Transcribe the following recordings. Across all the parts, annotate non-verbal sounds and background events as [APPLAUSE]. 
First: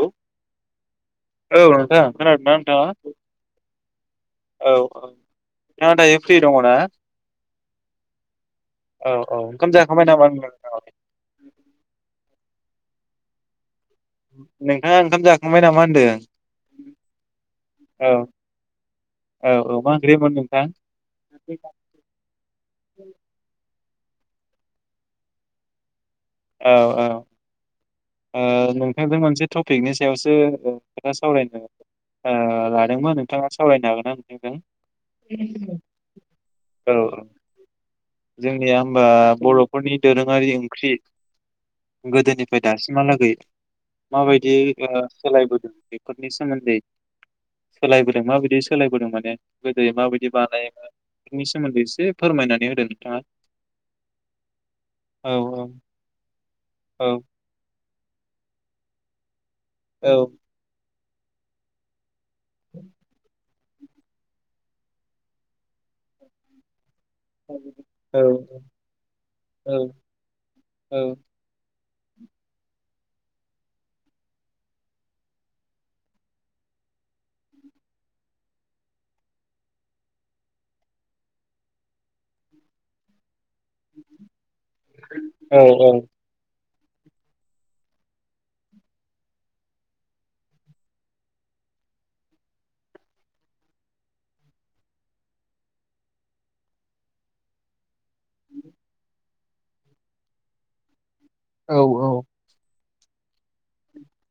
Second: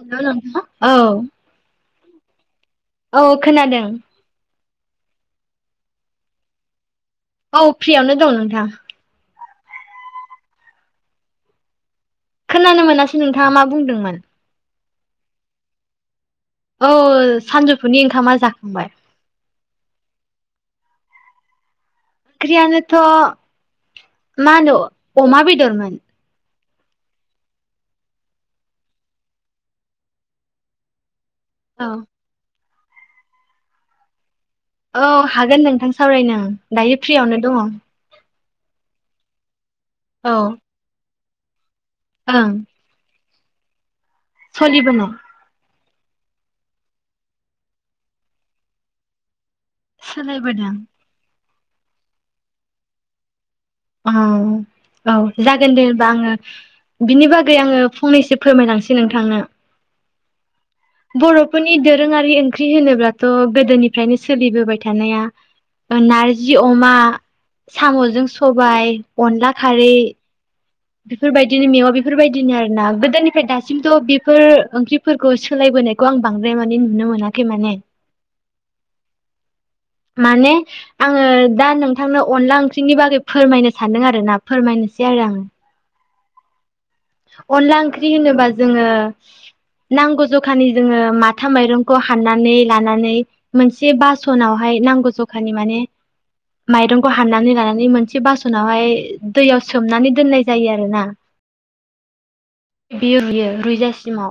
Hello नोंथां [INAUDIBLE] औ औ नोंथां खोनादोंना नोंथाङा? औ खोनादों। औ औ [INAUDIBLE] नाङा दायो फ्रि दङ ना? औ फ्रियावनो दं नोंथां। औ औ ओंखाम जाखांबाय नामा नोंथाङा लाय? खोनानो मोनासै नोंथाङा मा बुंदोंमोन नोंथाङा ओंखाम जाखांबाय नामा होनदों। औ सानजौफुनि औ ओंखामा जाखांबाय। औ औ मा ओंख्रिमोन नोंथां? आख्रिया नोथ' मा होनो अमा बेदर मोन। औ औ ओ नोंथांजों मोनसे टपिकनि सायावसो औ दोंमोन नोंथाङा सावरायनो हागोन ना? नोंथांजों? औ हागोन नोंथां सावरायनो औ दायो फ्रियावनो दङ। जोंनिया हबा बर' फोरनि दोरोङारि ओं ओंख्रि गोदोनिफाय याखै माबायदि आ सोलिबोनाय सोलायबोदों फोरनि सोमोन्दै सोलायबोदों माबायदि सोलायबोदों माने? गोदो माबायदि सोलायबोदों बानायोमोन फोरनि सो मोन्दै एसे फोरमायनानै होदो नोंथाङा। अ औ जागोन दे होनबा आङो औ बिनि बा गै आङो फंनैसो फोरमायलांसै नोंथांनो। औ बर'फोरनि दोरोङा रि ओंख्रि होनोब्लाथ' गोदोनिफ्रायनो सोलिबोबाय थानाया ओ नारजि अमा औ साम'जों सबाय अनला औ खारै औ बेफोरबायदिनो [UNINTELLIGIBLE] बेफोरबायदिनो आरो ना गोदोनिफ्राय दासिमथ' बेफोर ओंख्रिफोरखौ सोलायबोनायखौ आं बांद्राय माने नुनो मोनाखै माने। माने आङो दा नोंथांनाव अनला ओंख्रिनि बागै फोरमायनो सानदों आरो ना फोरमायनोसै आरो आं औ औ अनला ओंख्रि होनोबा जोङो नांगौ जखानि जोङो माथा माइरंखौ हाननानै लानानै मोनसे बासनावहाय नांगौ जखानि माने माइरंखौ हाननानै लानानै मोनसे बासनावहाय दैयाव सोमनानै दोननाय जायो आरोना औ औ बियो रुइयो रुइजासिमाव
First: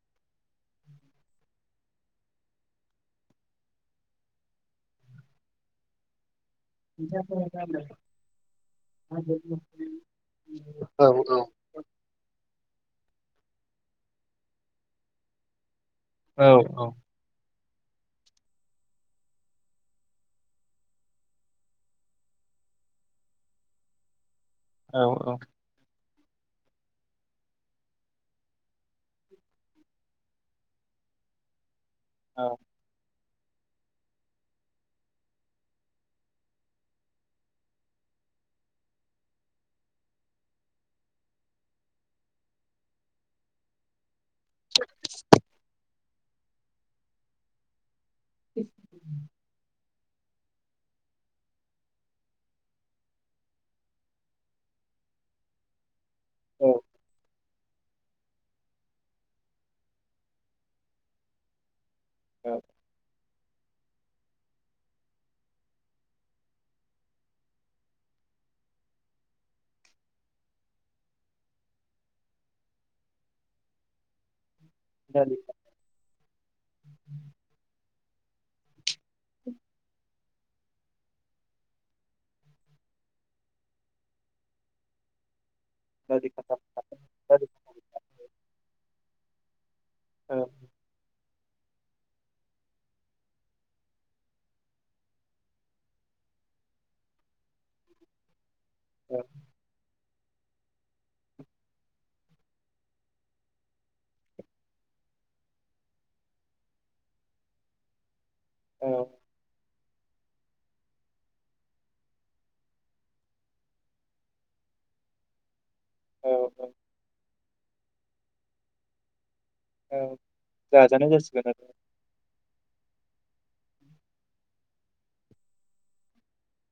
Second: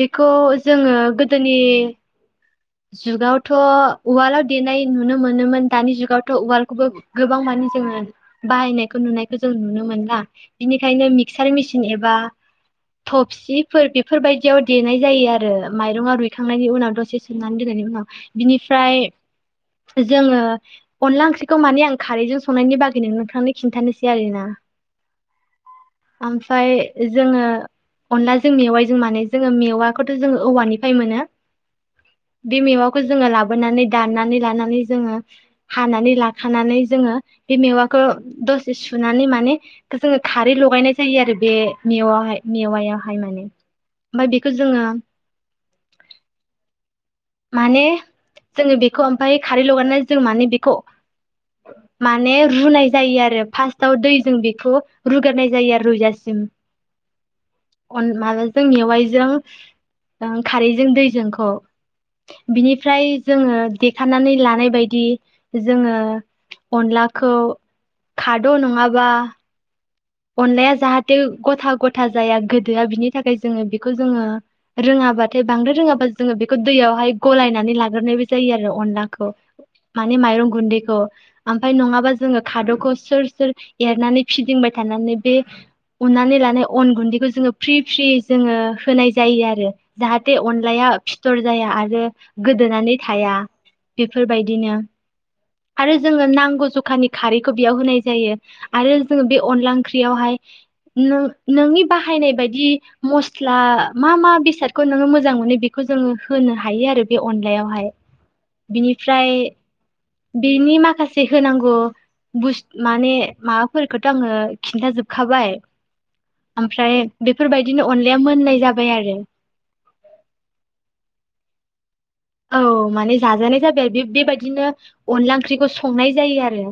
बेखौ जोङो गोदोनि जुगावथ' उवालाव देनाय नुनो मोनोमोन दानि जुगावथ' उवाल खौबो गोबां माने जोङो बाहायनायखौ नुनायखौ जों नुनो मोनला औ बिनिखायनो मिक्चार मेसिन एबा थफसिफोर बेफोरबायदियाव देनाय जायो आरो माइरङा रुइखांनायनि उनाव दसे संनानै दोननायनि उनाव बिनिफ्राय जोङो अनला ओंख्रिखौ माने आं खारैजों संनायनि बागैनो नोंथांनो खिन्थानोसै आरो ना औ औ ओमफ्राय जोङो अनलाजों मेवाइजों माने जोङो मेवाखौथ' जोङो औवानिफ्राय मोनो। औ बे मेवाखौ जोङो लाबो बोनानै दनानै लानानै जोङो हानानै लाखानानै जोङो बे मेवाखौ दसे सुनानै माने जोङो खारै लगायनाय जायो आरो बे मेवहाय मेवायावहाय माने। ओमफ्राय बेखौ जोङो माने जोङो बेखौ ओमफ्राय खारै लगायना जों माने बेखौ माने रुनाय जायो आरो फार्स्टाव दै जों बेखौ रुगारनाय जायो आरो रुइजासिम औ सिम न माबाजों मेवाइजों खारैजों दैजोंखौ बिनिफ्राय जोङो देखानानै लानायबायायदि जोङो अनलाखौ खाद' नङाबा अन जाहाथे गथा गथा जाया गोदोआ बिनि थाखाय जोङो बेखौ जोङो रोङाबाथाय बांद्राय रोङाबा जोङो बेखौ दैयावहाय गलायनानै लाग्रोनाय बे जायो आरो अनला खौ माने मायरं गुनदैखौ आमफ्राय नङाब्ला खादौखौ सोर सोर एरनानै फिदिंबाय थानानै थानानै बे उननानै लानाय अन गुन्दैखौ जोङो फ्रि फ्रि जोङो होनाय जायो जायो आरो जाहाथे अनलाया फिथर जाया आरो गोदोनानै थाया बेफोरबायदिनो आरो जोङो नांगौ जखानि खारैखौ बेयाव होनाय जायो आरो जोंङो बे अनला ओंख्रियावहाय नोंनि बाहायनाय बदि मस्ला मा मा बेसादखौ नोो मोजां मोनो बेखौ जोङो होनो हायो आरो बे अनलायावहाय बिनिफ्राय बेनि माखासे होनांगौ बस माने माबाफोरखौ थ' आङो खिन्थाजोबखाबाय ओमफ्राय बेफोरबायदिनो अनलाया मोनलनाय जाबाय आरो ओ जाजानाय जासिगोन आरो औ माने जाजानाय जाबाय आरो बेबायदिनो अनला ओंख्रिखौ संनाय जायो आरो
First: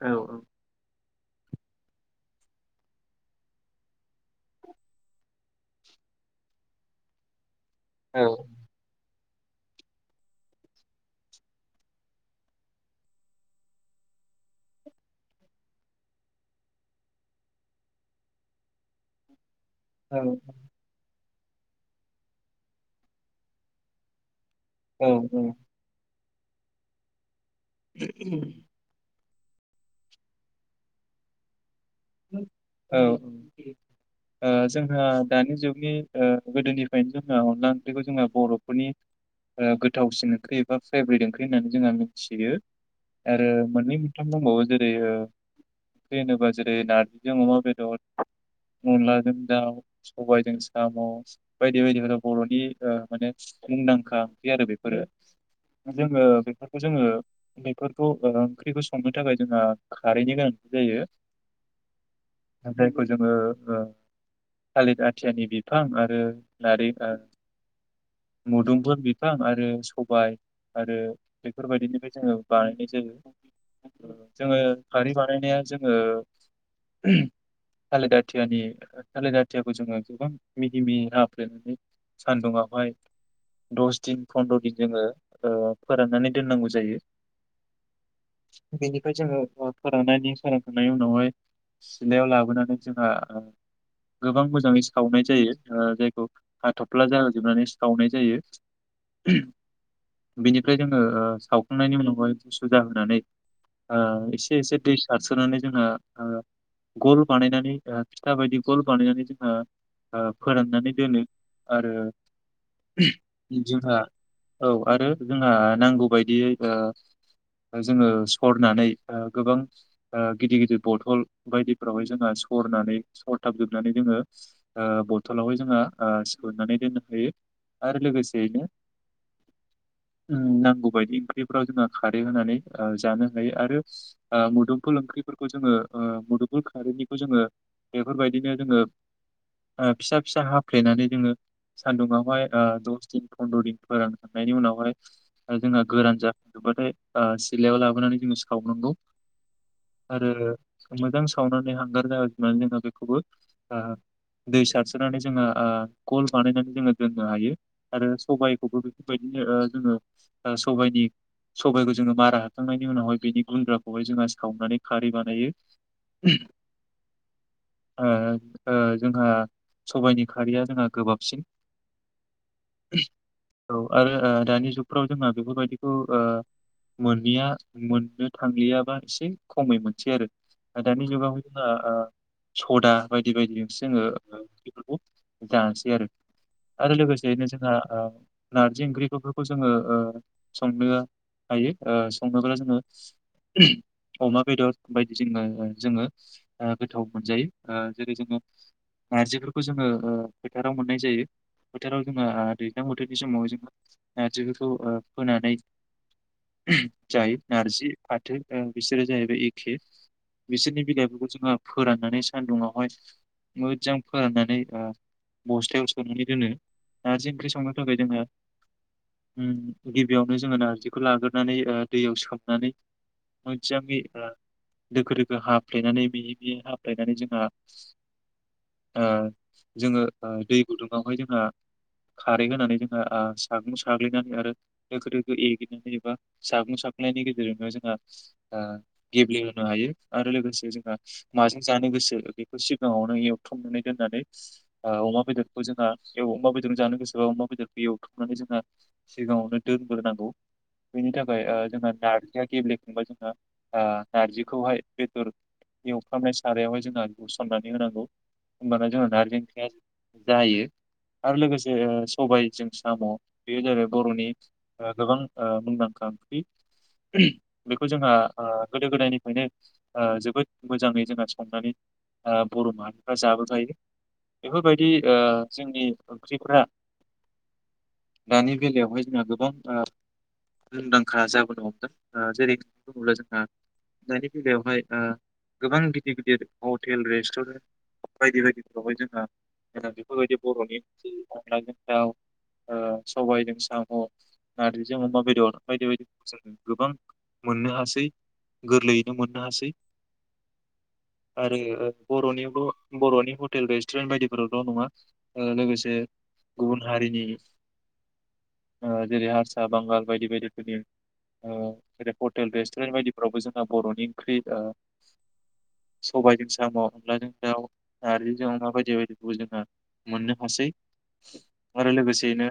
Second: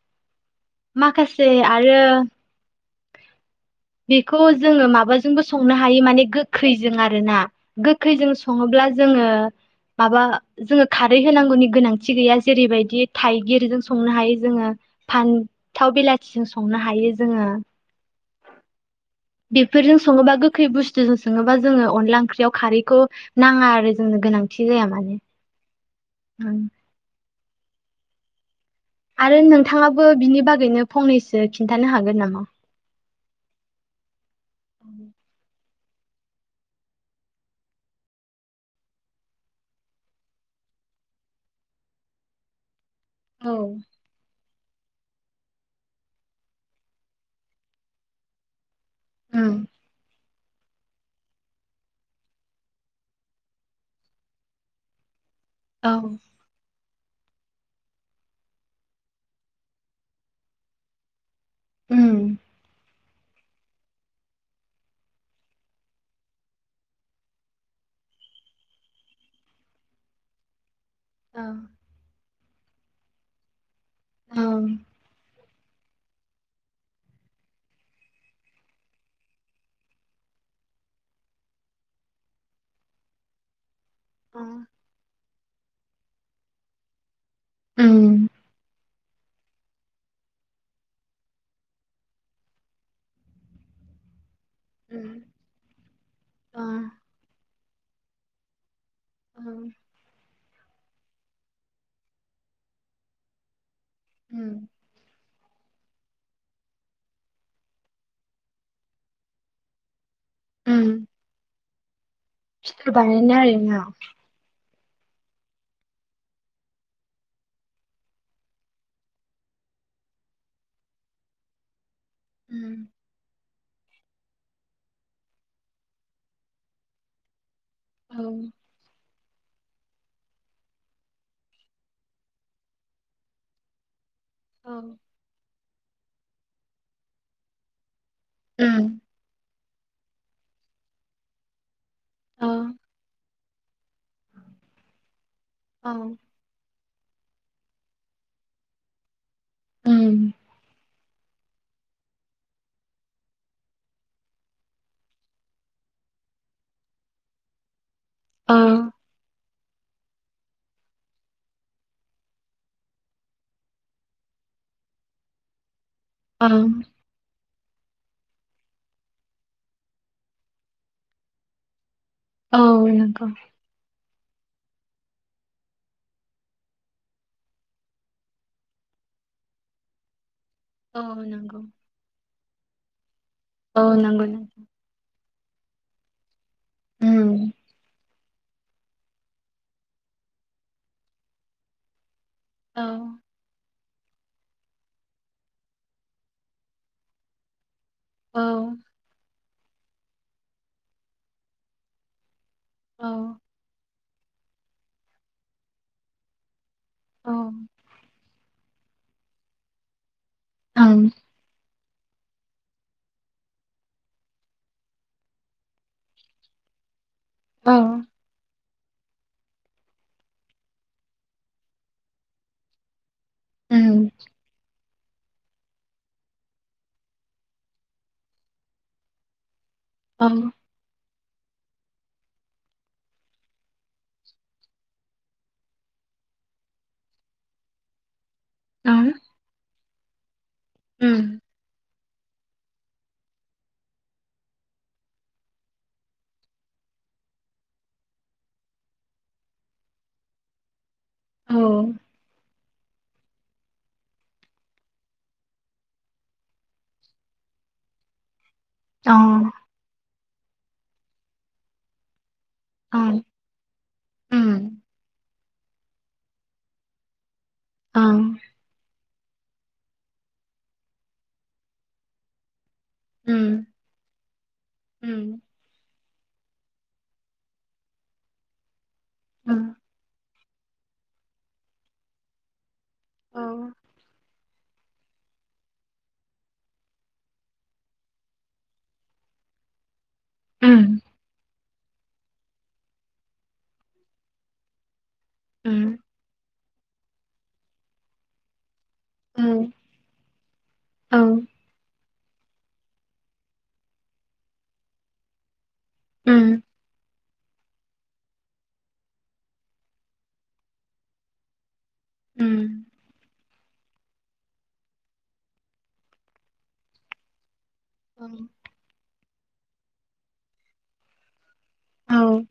औ औ माखासे आरो बेखौ जोङो माबाजोंबो संनो हायो माने गोखैजों आरोना औ गोखैजों सङोब्ला जोङो ब माबा जोङो खारै होनांगौनि गोनांथि गैया जेरैबायदि थाइगिरजों संनो हायो जोङो फान्थाव बिलाथिजों संनो हायो जोङो बेफोरजों औ सङोबा गोखै बुस्थुजों स सोङोबा जोङो अनला ओंख्रियाव खारैखौ नाङा आरो जोंनो गोनांथि थजाया मानिे उ [INAUDIBLE] आरो नोंथाङाबो बिनि बागैनो फंनैसो खिन्थानो हागोन नामा? औ औ जोंहा दानि जुग नि गोदोनिफ्रायनो जोंहा अनला ओंख्रिखौ जोंहा बर'फोरनि गोथावसिन ओंख्रि एबा फेभ्रेट ओंख्रि होननानै जोंहा मिथियो आरो उम मोननै मोनथाम दंबावो जेरै बेनो बास जेरै नारजिजों अमा बेदर अनलाजों उम दाउ सबायाइजों साम' बायदि बायदिफोरा बर'नि माने मुंदांखा ओंख्रि आरो बेफोरो ओं जोङो बेफोरखौ जोङो बेफोरखौ ओंख्रिखौ संनो थाखाय जोंहा खारैनि गोनांथि जायो। उम बेख जोङो ओ थालिर आथियानि बिफां आरो लारें मुदुमफोर बिफां आरो सबाय आरो उम बेफोरबायदिनिफ्राय जोङो बानायनाय जायो जोङो खारै बानायनाया जोङो थालिर आथियानि थालिर आथियाखौ जोङो गोबां मिहि मिहि हाफ्लेनानै सान्दुंङावहाय द दिन फन्द्र' अ दिन जोङो फोराननानै दोननांगौ जायो। उम बेनिफ्राय जोङो फोराननायनि [UNINTELLIGIBLE] न सिलायाव लाबोनानै जोंहा गोबां मोजाङै सावनाय जायो ओ जायखौ हाथफ्ला जाहोजोबनानै सावनाय जायो बेनिफ्राय जोङो सावखांनायनि उनावहाय सुजा होनानै एसे एसे दै सारसोनानै जों [INAUDIBLE] ओ गल बानायनानै ओ फिथा बायदि गल बानायनानै जोंहा ओ फोराननानै उम दोनो आरो फिथर बानायनाय आरोना जोंहा औ आरो जोंहा नांगौ बदियै ओ जोङो सरनानै ओ गोबां ओ गिदिर गिदिर बथल बायदि यावहाय जोंहा उम सरनानै सरथाब जोब नानै जोङो बथलावहाय जोंहा ओ सोननानै दोननो हायो आरो औ लोगोगोसेयैनो नांगौबायायदि ओंख्रिफोराव जोंओ खारै होनानै जानो हायो आरो औ मुदुमफल ओंख्रिफोरखौ जोंओ ओ मुदुफुल खारैनिबो जोङो बेफोरबायदिनो जोङो उम फिसा फिसा हाफ्लेनानै जोङो सान्दुङावहाय औ ओ दस दिन फन्द्र' दिन फोरानखांनायनि उनावहाय जोंहा औ गोरान जाखांजोबबाथाय ओ सिलायाव लाबोनानै जोङो सावनांगौ आरो उम मोजां सावनानै हांगार ज जोबनानै जोङो बेखौबो दै आ सारस्रोनानै जोङो खल बानायनानै जोङो दोननो हायो। आरो औ सबायखौबो बेफोरबायदिनो ओ जोङो सबायनि सबायखौ जोङो मारा हाबखांनायनि उनावहाय बेनि गुन्द्राखौहाय जोङो सावनानै खारि बानायो ओं। ओं ओ जोंहा सबायाइनि खारैया जोंहा गोबाबसिन औ नंगौ। औ आरो ओ दानि जुगफ्राव जोंहा बेफोरबायदिखौआ मोननिया मोननो थांलियाबा एसेै खमै मोनसेै आरो औ दानि जुगाव नंगौ आ आ सदा बायदि औ बायदिजोंसो नंगौ जङोफोरखौ दासि आरो आरो लोगोसेनो उम जोंहा आ नारजि ओंख्रिफोरखौ जोङो ओ संनो हायो ओ संनोब्ला जोङो औ अमा बेदर बायदि जोङो जोङो गोथाव मोनजायो आ जेरै जोङो औ नारजि खौ ओ जोङो फोथाराव मोननाय जायो फोथाराव जों दैज्लां औ बोथोरनि समाव जोङो नारजिफोरखौ ओ फोनानै औ जायो ओं नारजि फाथो ओ बिसोर जाहैबाय एखे बिसोरनि औ उम बिलाइफोरखौ जोंहा फोराननानै सान्दुंङावहाय मोजां फोराननानै ओ बस्थायाव सोनानै दोनो नारजि ओंख्रि संनो औ थाखाय जोङो ओम गिबियावनो जोङो नारजिखौ लाग्रोनानै ओ दैयाव सोमनानै मोनजांयै ओ दोखो दोखो हाफ्लेनानै बेयै बेयै हाफ्लेनानै जोंहा ओ जोङो ओ दै गुदुङावहाय जों खारै होनानै जोंहा आ सागं साग्लिनानै आरो दोखो दोखो एग्लिनानै एबा सागं साग्लिनायनि गेजेरजोंनो जोंहा [UNINTELLIGIBLE] आ ओं गेब्लेहोनो हायो आरो लोगोसे जोंहा उम माजों जानो गोसो बेखौ सिगाङावनो एवथमनानै दोननानै ओ अमा बेदरखौ जोंहा अमा बेदर जानो गोसोबा अमा बेदरखौ एवथमनानै जोंहा सिगाङावनो दोनग्रोनांगौ बेनि थाखाय ओ जोंहा औ नारजिया गेब्ले बा जोंहा आ नारजिखौहाय बेदर एवफ्रामनाय सारायावहाय जोंहा लुसननानै होनांगौ होमबाना जोंहा नारजि ओंख्रिया जायो आरो लोगोसे सबाय जों साम' बेयो जाबाय बर'नि ओ गोबां ओ मुंदांखा ओंख्रि बेखौ जोंहा ओ गोदो गोदायनिफ्रायनो ओ जोबोद मोजाङै जोंहा संनानै ओ बर' माहारि फ्रा जाबो खायो बेफोरक्षबायदि ओ जोंनि ओंख्रिफ्रा दानि बेलायावहाय जोंहा गोबां ओ मुंदांखा जाबोनो हमदों ओ जेरै बुङोब्ला जोंहा दानि बेलायावहाय ओ गोबां गिदिर गिदिर हटेल रेस्टुरेन्ट बायदि बायदिफोरावहाय जोंहा होजादों बेफोरबायदि बर'नि ओंख्रि अनलाजों दाव ओ सबायजों साम' नारजिजों अमा बेद दर बायदि बायदिजों गोबां मोननो हासै गोरलै मोननो हासै आरो ओ बर'निल' बर'नि हटेल रेस्टुरेन्ट बायदिफोरावल' नङा लोगोसे गुबुन हारिनि जेरै हारसा बांगाल बायदि बायदिफोरनि जेरै हटेल रेस्टुरेन्ट बायदिफ्रावबो जोंहा बर'नि ओंख्रि सबायजों साम' अनलाजों सउ आरोार ज माबाय ज जोङो मोननो हासै आरो लोगोसेयैनो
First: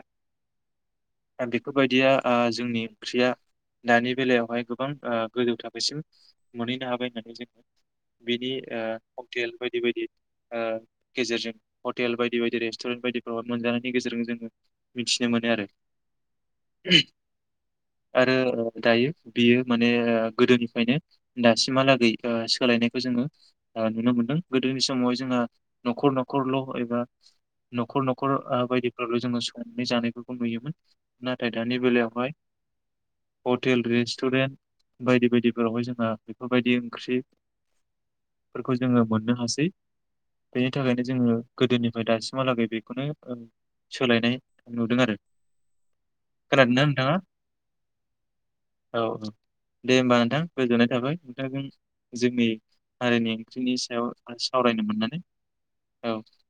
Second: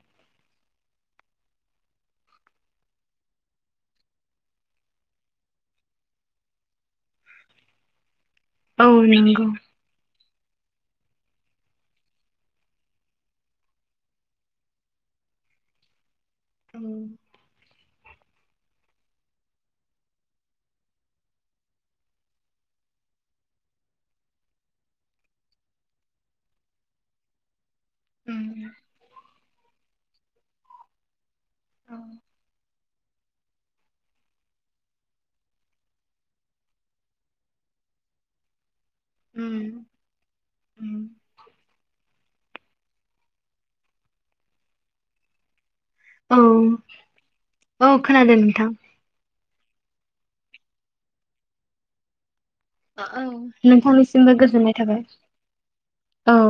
द बेफोरबायदिया जोंनि ओंख्रिया दानि बेलायावहाय गोबां गोजौ थाखोसिम मोनहैनो ह बायनानै जोङो बिनि हटेल बायदि बायदि ओ गेजेरजों हटेल बायदि बायदि रेस्टुरेन्ट बायदिफोराव मोनजानायनि गेजेरजों जोङो मिथिनो मोनो आरो [INAUDIBLE] आरो दायो बियो माने गोदोनिफ्रायनो दासिमहालागै सोलायनायखौ जोङो नुनो मोनदों गोदोनि समाव जोंहा न'खर न'खरल' एबा न'खर न'खर ओ बायदिफ्राल' जोङो संनाय जानायखौ नुयोमोन नाथाय दानि बेलायावहाय हटेल रेस्टुरेन्ट बायदि बायदिफोरावहाय जोंहा बेफोरबायदि ओंख्रि फोर खौ जोङो मोननो हासै बेनि थाखायनो जोङो गोदोनिफ्राय दासि हालागै बेखौनो सोलायनाय नुदों आरो औ खोनादोंना नोंथाङा औ खोनादों नोंथां औ दे होमबा नोंथां गोजोननाय थाबाय नोंथांजों जोंनि ओ औ हारिनि ओंख्रिनि सायाव नोंथांनिसिमबो गोजोननाय सावरायनो थाबाय मोननानै औ